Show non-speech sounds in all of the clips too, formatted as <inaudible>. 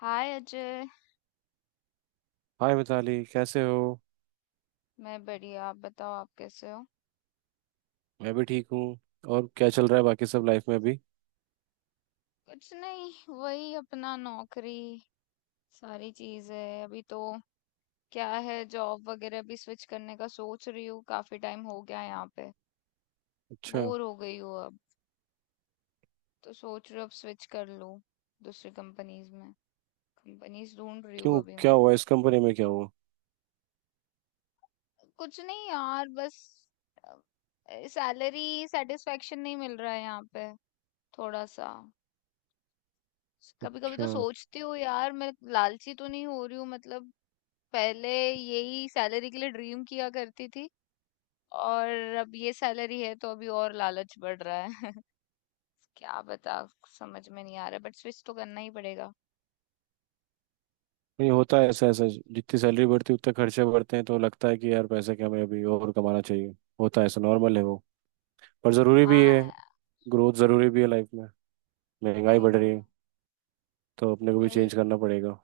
हाय Ajay. Hi Mitali, कैसे हो। मैं बढ़िया, आप बताओ आप कैसे हो। मैं भी ठीक हूँ। और क्या चल रहा है बाकी सब लाइफ में अभी। कुछ नहीं, वही अपना नौकरी। सारी चीज है अभी तो। क्या है, जॉब वगैरह भी स्विच करने का सोच रही हूँ, काफी टाइम हो गया यहाँ पे। अच्छा। बोर हो गई हूँ अब। तो सोच रही हूँ अब स्विच कर लूँ दूसरी कंपनीज में। कंपनीज ढूंढ रही हूँ क्यों, अभी क्या मैं। हुआ इस कंपनी में, क्या हुआ। कुछ नहीं यार, बस सैलरी सेटिस्फेक्शन नहीं मिल रहा है यहाँ पे, थोड़ा सा। कभी कभी तो अच्छा। सोचती हूँ यार, मैं लालची तो नहीं हो रही हूँ, मतलब पहले यही सैलरी के लिए ड्रीम किया करती थी, और अब ये सैलरी है तो अभी और लालच बढ़ रहा है <laughs> क्या बता, समझ में नहीं आ रहा, बट स्विच तो करना ही पड़ेगा। नहीं, होता है ऐसा ऐसा, जितनी सैलरी बढ़ती है उतने खर्चे बढ़ते हैं तो लगता है कि यार पैसे, क्या हमें अभी और कमाना चाहिए। होता है ऐसा, नॉर्मल है वो। पर ज़रूरी भी है। हाँ। ग्रोथ ज़रूरी भी है लाइफ में। महंगाई आई बढ़ नो। रही है, तो अपने को भी वही। चेंज करना पड़ेगा।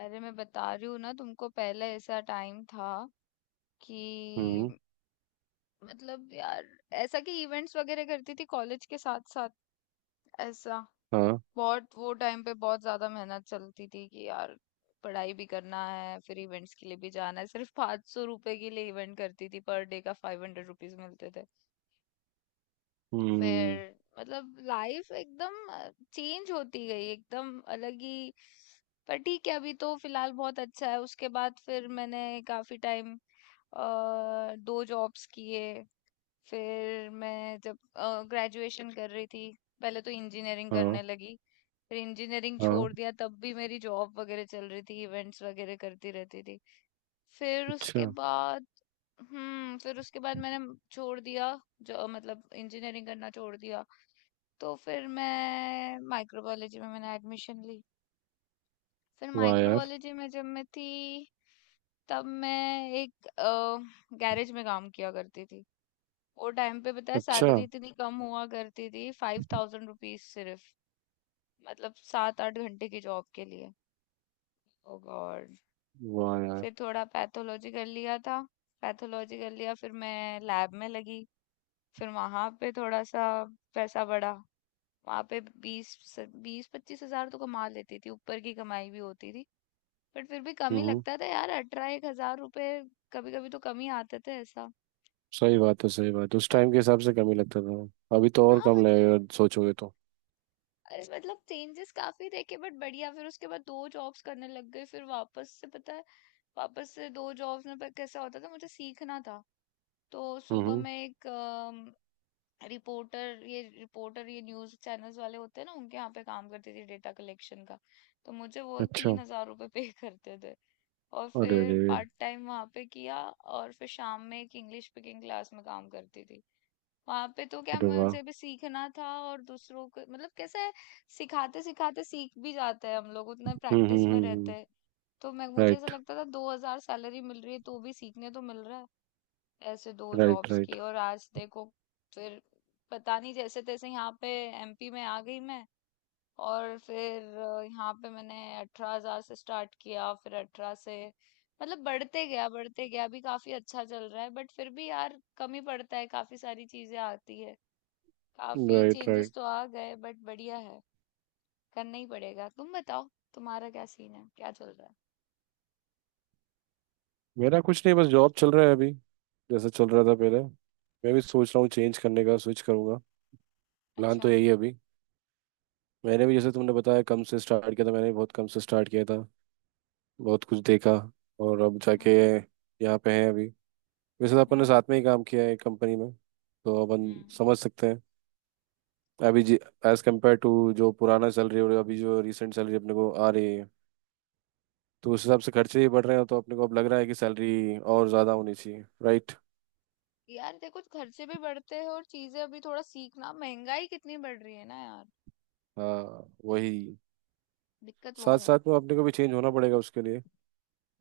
अरे मैं बता रही हूँ ना तुमको, पहले ऐसा टाइम था कि हम्म। मतलब यार, ऐसा कि इवेंट्स वगैरह करती थी कॉलेज के साथ साथ, ऐसा। हाँ। बहुत वो टाइम पे बहुत ज्यादा मेहनत चलती थी कि यार पढ़ाई भी करना है, फिर इवेंट्स के लिए भी जाना है। सिर्फ 500 रुपए के लिए इवेंट करती थी, पर डे का 500 रुपीज मिलते थे। हम्म। फिर मतलब लाइफ एकदम चेंज होती गई, एकदम अलग ही। पर ठीक है, अभी तो फिलहाल बहुत अच्छा है। उसके बाद फिर मैंने काफी टाइम दो जॉब्स किए। फिर मैं जब ग्रेजुएशन कर रही थी, पहले तो इंजीनियरिंग हाँ करने लगी, फिर इंजीनियरिंग हाँ। छोड़ दिया। तब भी मेरी जॉब वगैरह चल रही थी, इवेंट्स वगैरह करती रहती थी। फिर उसके अच्छा। बाद फिर उसके बाद मैंने छोड़ दिया। जो मतलब इंजीनियरिंग करना छोड़ दिया, तो फिर मैं माइक्रोबायोलॉजी में मैंने एडमिशन ली। फिर वाह यार। माइक्रोबायोलॉजी में जब मैं थी, तब मैं एक गैरेज में काम किया करती थी। वो टाइम पे पता है अच्छा। सैलरी इतनी कम हुआ करती थी, 5000 रुपीज सिर्फ। मतलब 7-8 घंटे की जॉब के लिए। ओ गॉड। वाह यार। फिर थोड़ा पैथोलॉजी कर लिया था। पैथोलॉजी कर लिया फिर मैं लैब में लगी। फिर वहां पे थोड़ा सा पैसा बढ़ा। वहां पे बीस, 20-25 हजार तो कमा लेती थी, ऊपर की कमाई भी होती थी। बट फिर भी कम ही हम्म। लगता था यार, अठारह एक हजार रुपए कभी कभी तो कम ही आते थे ऐसा। सही बात है, सही बात है, उस होता टाइम के है। हिसाब से कम ही लगता था, अभी तो और हाँ कम मतलब, लगेगा सोचोगे तो। अरे मतलब चेंजेस काफी देखे बट बढ़िया। फिर उसके बाद दो जॉब्स करने लग गए। फिर वापस से पता है, वापस से दो जॉब्स में पर कैसा होता था, मुझे सीखना था। तो सुबह हम्म। में एक रिपोर्टर, ये रिपोर्टर ये न्यूज चैनल्स वाले होते हैं ना, उनके यहाँ पे काम करती थी डेटा कलेक्शन का। तो मुझे वो अच्छा। 3000 रुपये पे <laughs> करते थे। और अरे फिर अरे। पार्ट टाइम वहाँ पे किया। और फिर शाम में एक इंग्लिश स्पीकिंग क्लास में काम करती थी। वहां पे तो क्या अरे वाह। मुझे भी सीखना था और दूसरों को मतलब कैसे है, सिखाते सिखाते सीख भी जाते हैं हम लोग, उतना प्रैक्टिस में रहते हम्म। हैं। तो मैं मुझे ऐसा राइट लगता था 2000 सैलरी मिल रही है तो भी सीखने तो मिल रहा है। ऐसे दो राइट। जॉब्स राइट की और आज देखो, फिर पता नहीं जैसे तैसे यहाँ पे एमपी में आ गई मैं। और फिर यहाँ पे मैंने 18000 से स्टार्ट किया, फिर अठारह से मतलब बढ़ते गया बढ़ते गया, अभी काफी अच्छा चल रहा है बट फिर भी यार कमी पड़ता है, काफी सारी चीजें आती है। काफी राइट। Changes right. तो आ गए बट बढ़िया है, करना ही पड़ेगा। तुम बताओ, तुम्हारा क्या सीन है, क्या चल रहा है। मेरा कुछ नहीं, बस जॉब चल रहा है अभी। जैसा चल रहा था पहले। मैं भी सोच रहा हूँ चेंज करने का, स्विच करूँगा। प्लान अच्छा। तो यही है अभी। मैंने भी जैसे तुमने बताया कम से स्टार्ट किया था, मैंने भी बहुत कम से स्टार्ट किया था। बहुत कुछ देखा। और अब जाके हम्म यहाँ पे हैं अभी। वैसे तो अपन ने हम्म साथ में ही काम किया है एक कंपनी में, तो अपन हम्म। समझ सकते हैं। अभी जी, एज कम्पेयर टू जो पुराना सैलरी और अभी जो रिसेंट सैलरी अपने को आ रही है, तो उस हिसाब से खर्चे ही बढ़ रहे हैं, तो अपने को अब लग रहा है कि सैलरी और ज़्यादा होनी चाहिए, राइट। यार देखो खर्चे भी बढ़ते हैं, और चीजें अभी थोड़ा सीखना, महंगाई कितनी बढ़ रही है ना यार, हाँ वही। दिक्कत वो साथ है। साथ में अपने को भी चेंज होना पड़ेगा उसके लिए,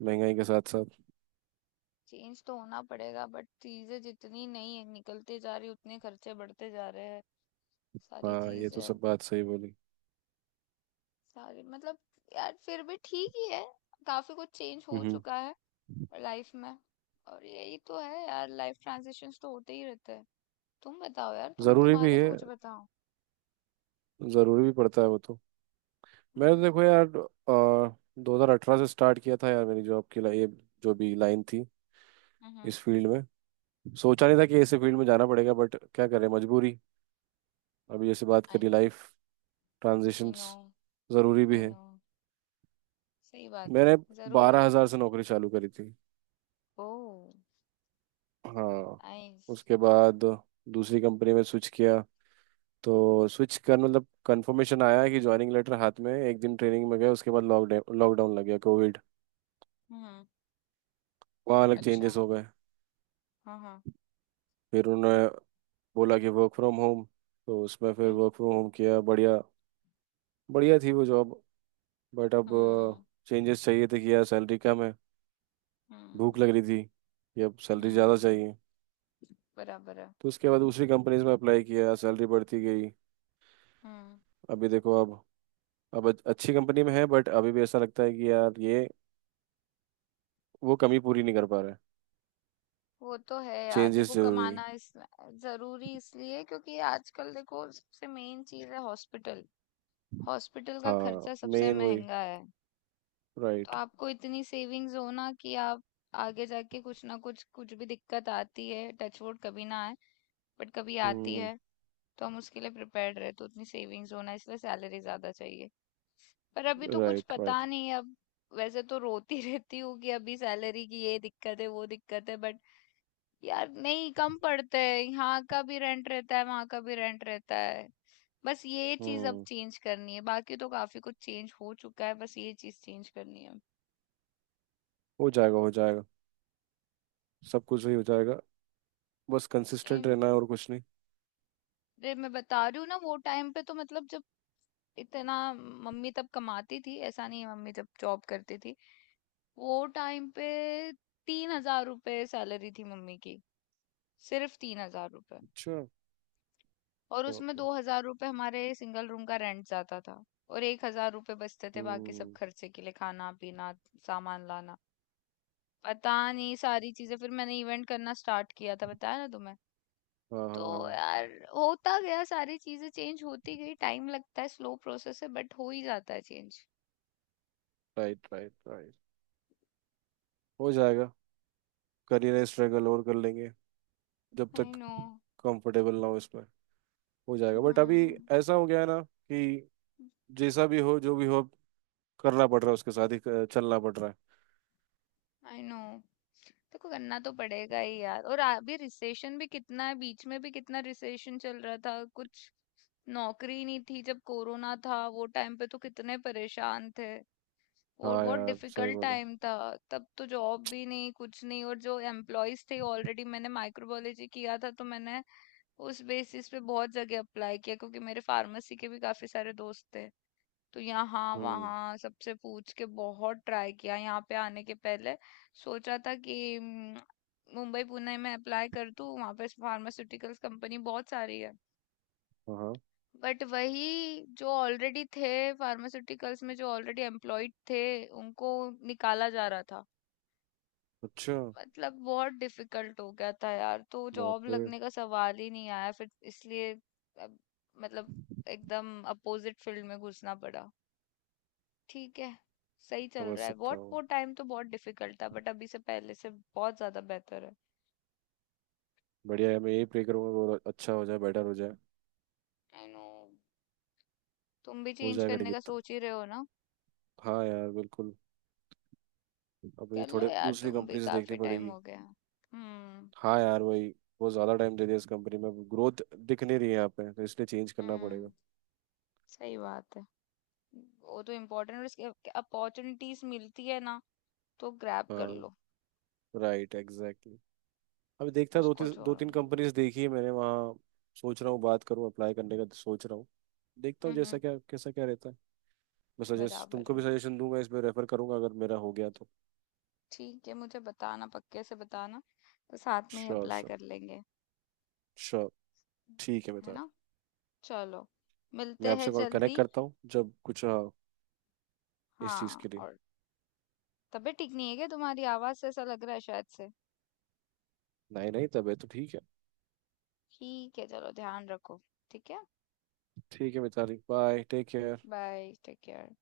महंगाई के साथ साथ। चेंज तो होना पड़ेगा बट चीजें जितनी नहीं है, निकलते जा रही, उतने खर्चे बढ़ते जा रहे हैं। सारी हाँ ये चीज तो है, सब बात सही बोली। सारी मतलब। यार फिर भी ठीक ही है, काफी कुछ चेंज हो हम्म। चुका है और लाइफ में। और यही तो है यार, लाइफ ट्रांजिशंस तो होते ही रहते हैं। तुम बताओ यार, तुम ज़रूरी भी तुम्हारा तो है, कुछ बताओ। ज़रूरी भी पड़ता है वो तो। मैंने तो हम्म। देखो यार, 2018 से स्टार्ट किया था यार, मेरी जॉब की ये जो भी लाइन थी हम्म। इस फील्ड में। सोचा नहीं था कि ऐसे फील्ड में जाना पड़ेगा, बट क्या करें, मजबूरी। अभी जैसे बात आई करी, नो। लाइफ आई ट्रांजिशंस नो। ज़रूरी भी आई है। नो। सही बात है, मैंने जरूरी बारह है। हज़ार से नौकरी चालू करी थी। ओह। हाँ। नाइस। उसके बाद दूसरी कंपनी में स्विच किया। तो स्विच कर मतलब कंफर्मेशन आया कि ज्वाइनिंग लेटर हाथ में, एक दिन ट्रेनिंग में गए, उसके बाद लॉकडाउन लॉकडाउन लग गया, कोविड। हम्म। वहाँ अलग चेंजेस अच्छा। हो गए। हाँ हाँ। फिर उन्होंने बोला कि वर्क फ्रॉम होम, तो उसमें फिर हम्म। वर्क फ्रॉम होम किया, बढ़िया। बढ़िया थी वो जॉब, बट अब हम्म। चेंजेस चाहिए थे, किया, सैलरी कम है। भूख हम्म। लग रही थी कि अब सैलरी ज़्यादा हम्म, चाहिए। बराबर है। तो उसके बाद दूसरी कंपनीज में अप्लाई किया, सैलरी बढ़ती गई। हम्म। अभी देखो अब अच्छी कंपनी में है, बट अभी भी ऐसा लगता है कि यार ये वो कमी पूरी नहीं कर पा रहा है। वो तो है यार, चेंजेस देखो जरूरी। कमाना इस जरूरी इसलिए क्योंकि आजकल देखो सबसे मेन चीज है हॉस्पिटल। हॉस्पिटल का हाँ खर्चा सबसे मेन वही। महंगा है। तो राइट। आपको इतनी सेविंग्स हो ना कि आप आगे जाके, कुछ ना कुछ, कुछ भी दिक्कत आती है, टच वुड कभी ना आए बट कभी आती हम्म। है, तो हम उसके लिए प्रिपेयर्ड रहे, तो उतनी सेविंग्स होना, इसलिए सैलरी ज्यादा चाहिए। पर अभी तो कुछ राइट राइट। पता नहीं है अब। वैसे तो रोती <laughs> रहती हूँ कि अभी सैलरी की ये दिक्कत है वो दिक्कत है, बट यार नहीं, कम पड़ते हैं, यहाँ का भी रेंट रहता है, वहां का भी रेंट रहता है। बस ये चीज अब हम्म। चेंज करनी है, बाकी तो काफी कुछ चेंज हो चुका है, बस ये चीज चेंज करनी हो जाएगा, हो जाएगा। सब कुछ ही हो जाएगा। बस है। कंसिस्टेंट रहना है और कुछ नहीं। अरे मैं बता रही हूँ ना, वो टाइम पे तो मतलब जब इतना मम्मी तब कमाती थी ऐसा नहीं है। मम्मी जब जॉब करती थी वो टाइम पे, 3000 रुपये सैलरी थी मम्मी की, सिर्फ 3000 रुपये। अच्छा। और बाप उसमें रे। 2000 रुपये हमारे सिंगल रूम का रेंट जाता था। और 1000 रुपये बचते थे बाकी सब हम्म। खर्चे के लिए, खाना पीना, सामान लाना, पता नहीं सारी चीजें। फिर मैंने इवेंट करना स्टार्ट किया था, बताया ना तुम्हें। हाँ हाँ तो हाँ। यार होता गया, सारी चीजें चेंज होती गई, टाइम लगता है, स्लो प्रोसेस है बट हो ही जाता है चेंज। Right right right. हो जाएगा। करियर स्ट्रगल और कर लेंगे जब आई तक नो। कंफर्टेबल ना हो इसमें। हो जाएगा, बट अभी हम्म। ऐसा हो गया है ना कि जैसा भी हो, जो भी हो, करना पड़ रहा है, उसके साथ ही चलना पड़ रहा है। I know. देखो करना तो पड़ेगा ही यार, और अभी रिसेशन भी कितना है, बीच में भी कितना रिसेशन चल रहा था। कुछ नौकरी नहीं थी जब कोरोना था वो टाइम पे, तो कितने परेशान थे, और हाँ बहुत यार सही डिफिकल्ट बोलो। टाइम था। तब तो जॉब भी नहीं, कुछ नहीं। और जो एम्प्लॉयज थे ऑलरेडी, मैंने माइक्रोबायोलॉजी किया था तो मैंने उस बेसिस पे बहुत जगह अप्लाई किया, क्योंकि मेरे फार्मेसी के भी काफी सारे दोस्त थे। तो यहाँ हम्म। वहाँ सबसे पूछ के बहुत ट्राई किया यहाँ पे आने के पहले। सोचा था कि मुंबई पुणे में अप्लाई कर दूँ, वहाँ पे फार्मास्यूटिकल्स कंपनी बहुत सारी है। हाँ हाँ। बट वही जो ऑलरेडी थे फार्मास्यूटिकल्स में, जो ऑलरेडी एम्प्लॉयड थे, उनको निकाला जा रहा था। अच्छा। मतलब बहुत डिफिकल्ट हो गया था यार, तो जॉब बाप रे। लगने का सवाल ही नहीं आया फिर, इसलिए अब मतलब एकदम अपोजिट फील्ड में घुसना पड़ा। ठीक है, सही चल समझ रहा है सकता बहुत। हूँ। वो टाइम तो बहुत डिफिकल्ट था, बट अभी से पहले से बहुत ज्यादा बेहतर है। बढ़िया है, मैं यही प्रे करूंगा बहुत अच्छा हो जाए, बेटर हो जाए। I know. तुम भी हो चेंज जाएगा करने टिकट का तो। सोच ही रहे हो ना, हाँ यार बिल्कुल। अब ये कर लो थोड़े यार, दूसरी तुम भी कंपनी से काफी देखनी टाइम पड़ेगी। हो गया। हम्म। हाँ यार वही। बहुत ज़्यादा टाइम दे दिया इस कंपनी में, ग्रोथ दिख नहीं रही है यहाँ पे, तो इसलिए चेंज करना हम्म। पड़ेगा। सही बात है। वो तो इम्पोर्टेंट, अपॉर्चुनिटीज मिलती है ना तो ग्रैब कर लो। हाँ। Right, exactly. अभी देखता, दो उसको तीन दो छोड़ो तीन मत। कंपनीज देखी है मैंने वहाँ। सोच रहा हूँ बात करूँ, अप्लाई करने का तो सोच रहा हूँ। देखता हूँ जैसा हम्म। क्या, कैसा क्या रहता है। मैं सजेस्ट, बराबर तुमको है। भी सजेशन दूंगा, इसमें रेफर करूंगा अगर मेरा हो गया तो। ठीक है, मुझे बताना, पक्के से बताना, तो साथ में ही श्योर अप्लाई श्योर। कर लेंगे। श्योर। ठीक है है ना। मिताली। चलो मैं मिलते हैं आपसे कनेक्ट जल्दी। करता हूँ जब कुछ इस चीज़ हाँ, के लिए। और तबीयत ठीक नहीं है क्या, तुम्हारी आवाज से ऐसा लग रहा है शायद से। नहीं नहीं, तब है तो ठीक है। ठीक है चलो, ध्यान रखो। ठीक है। ठीक है Mitali, bye, take care. Bye, take care.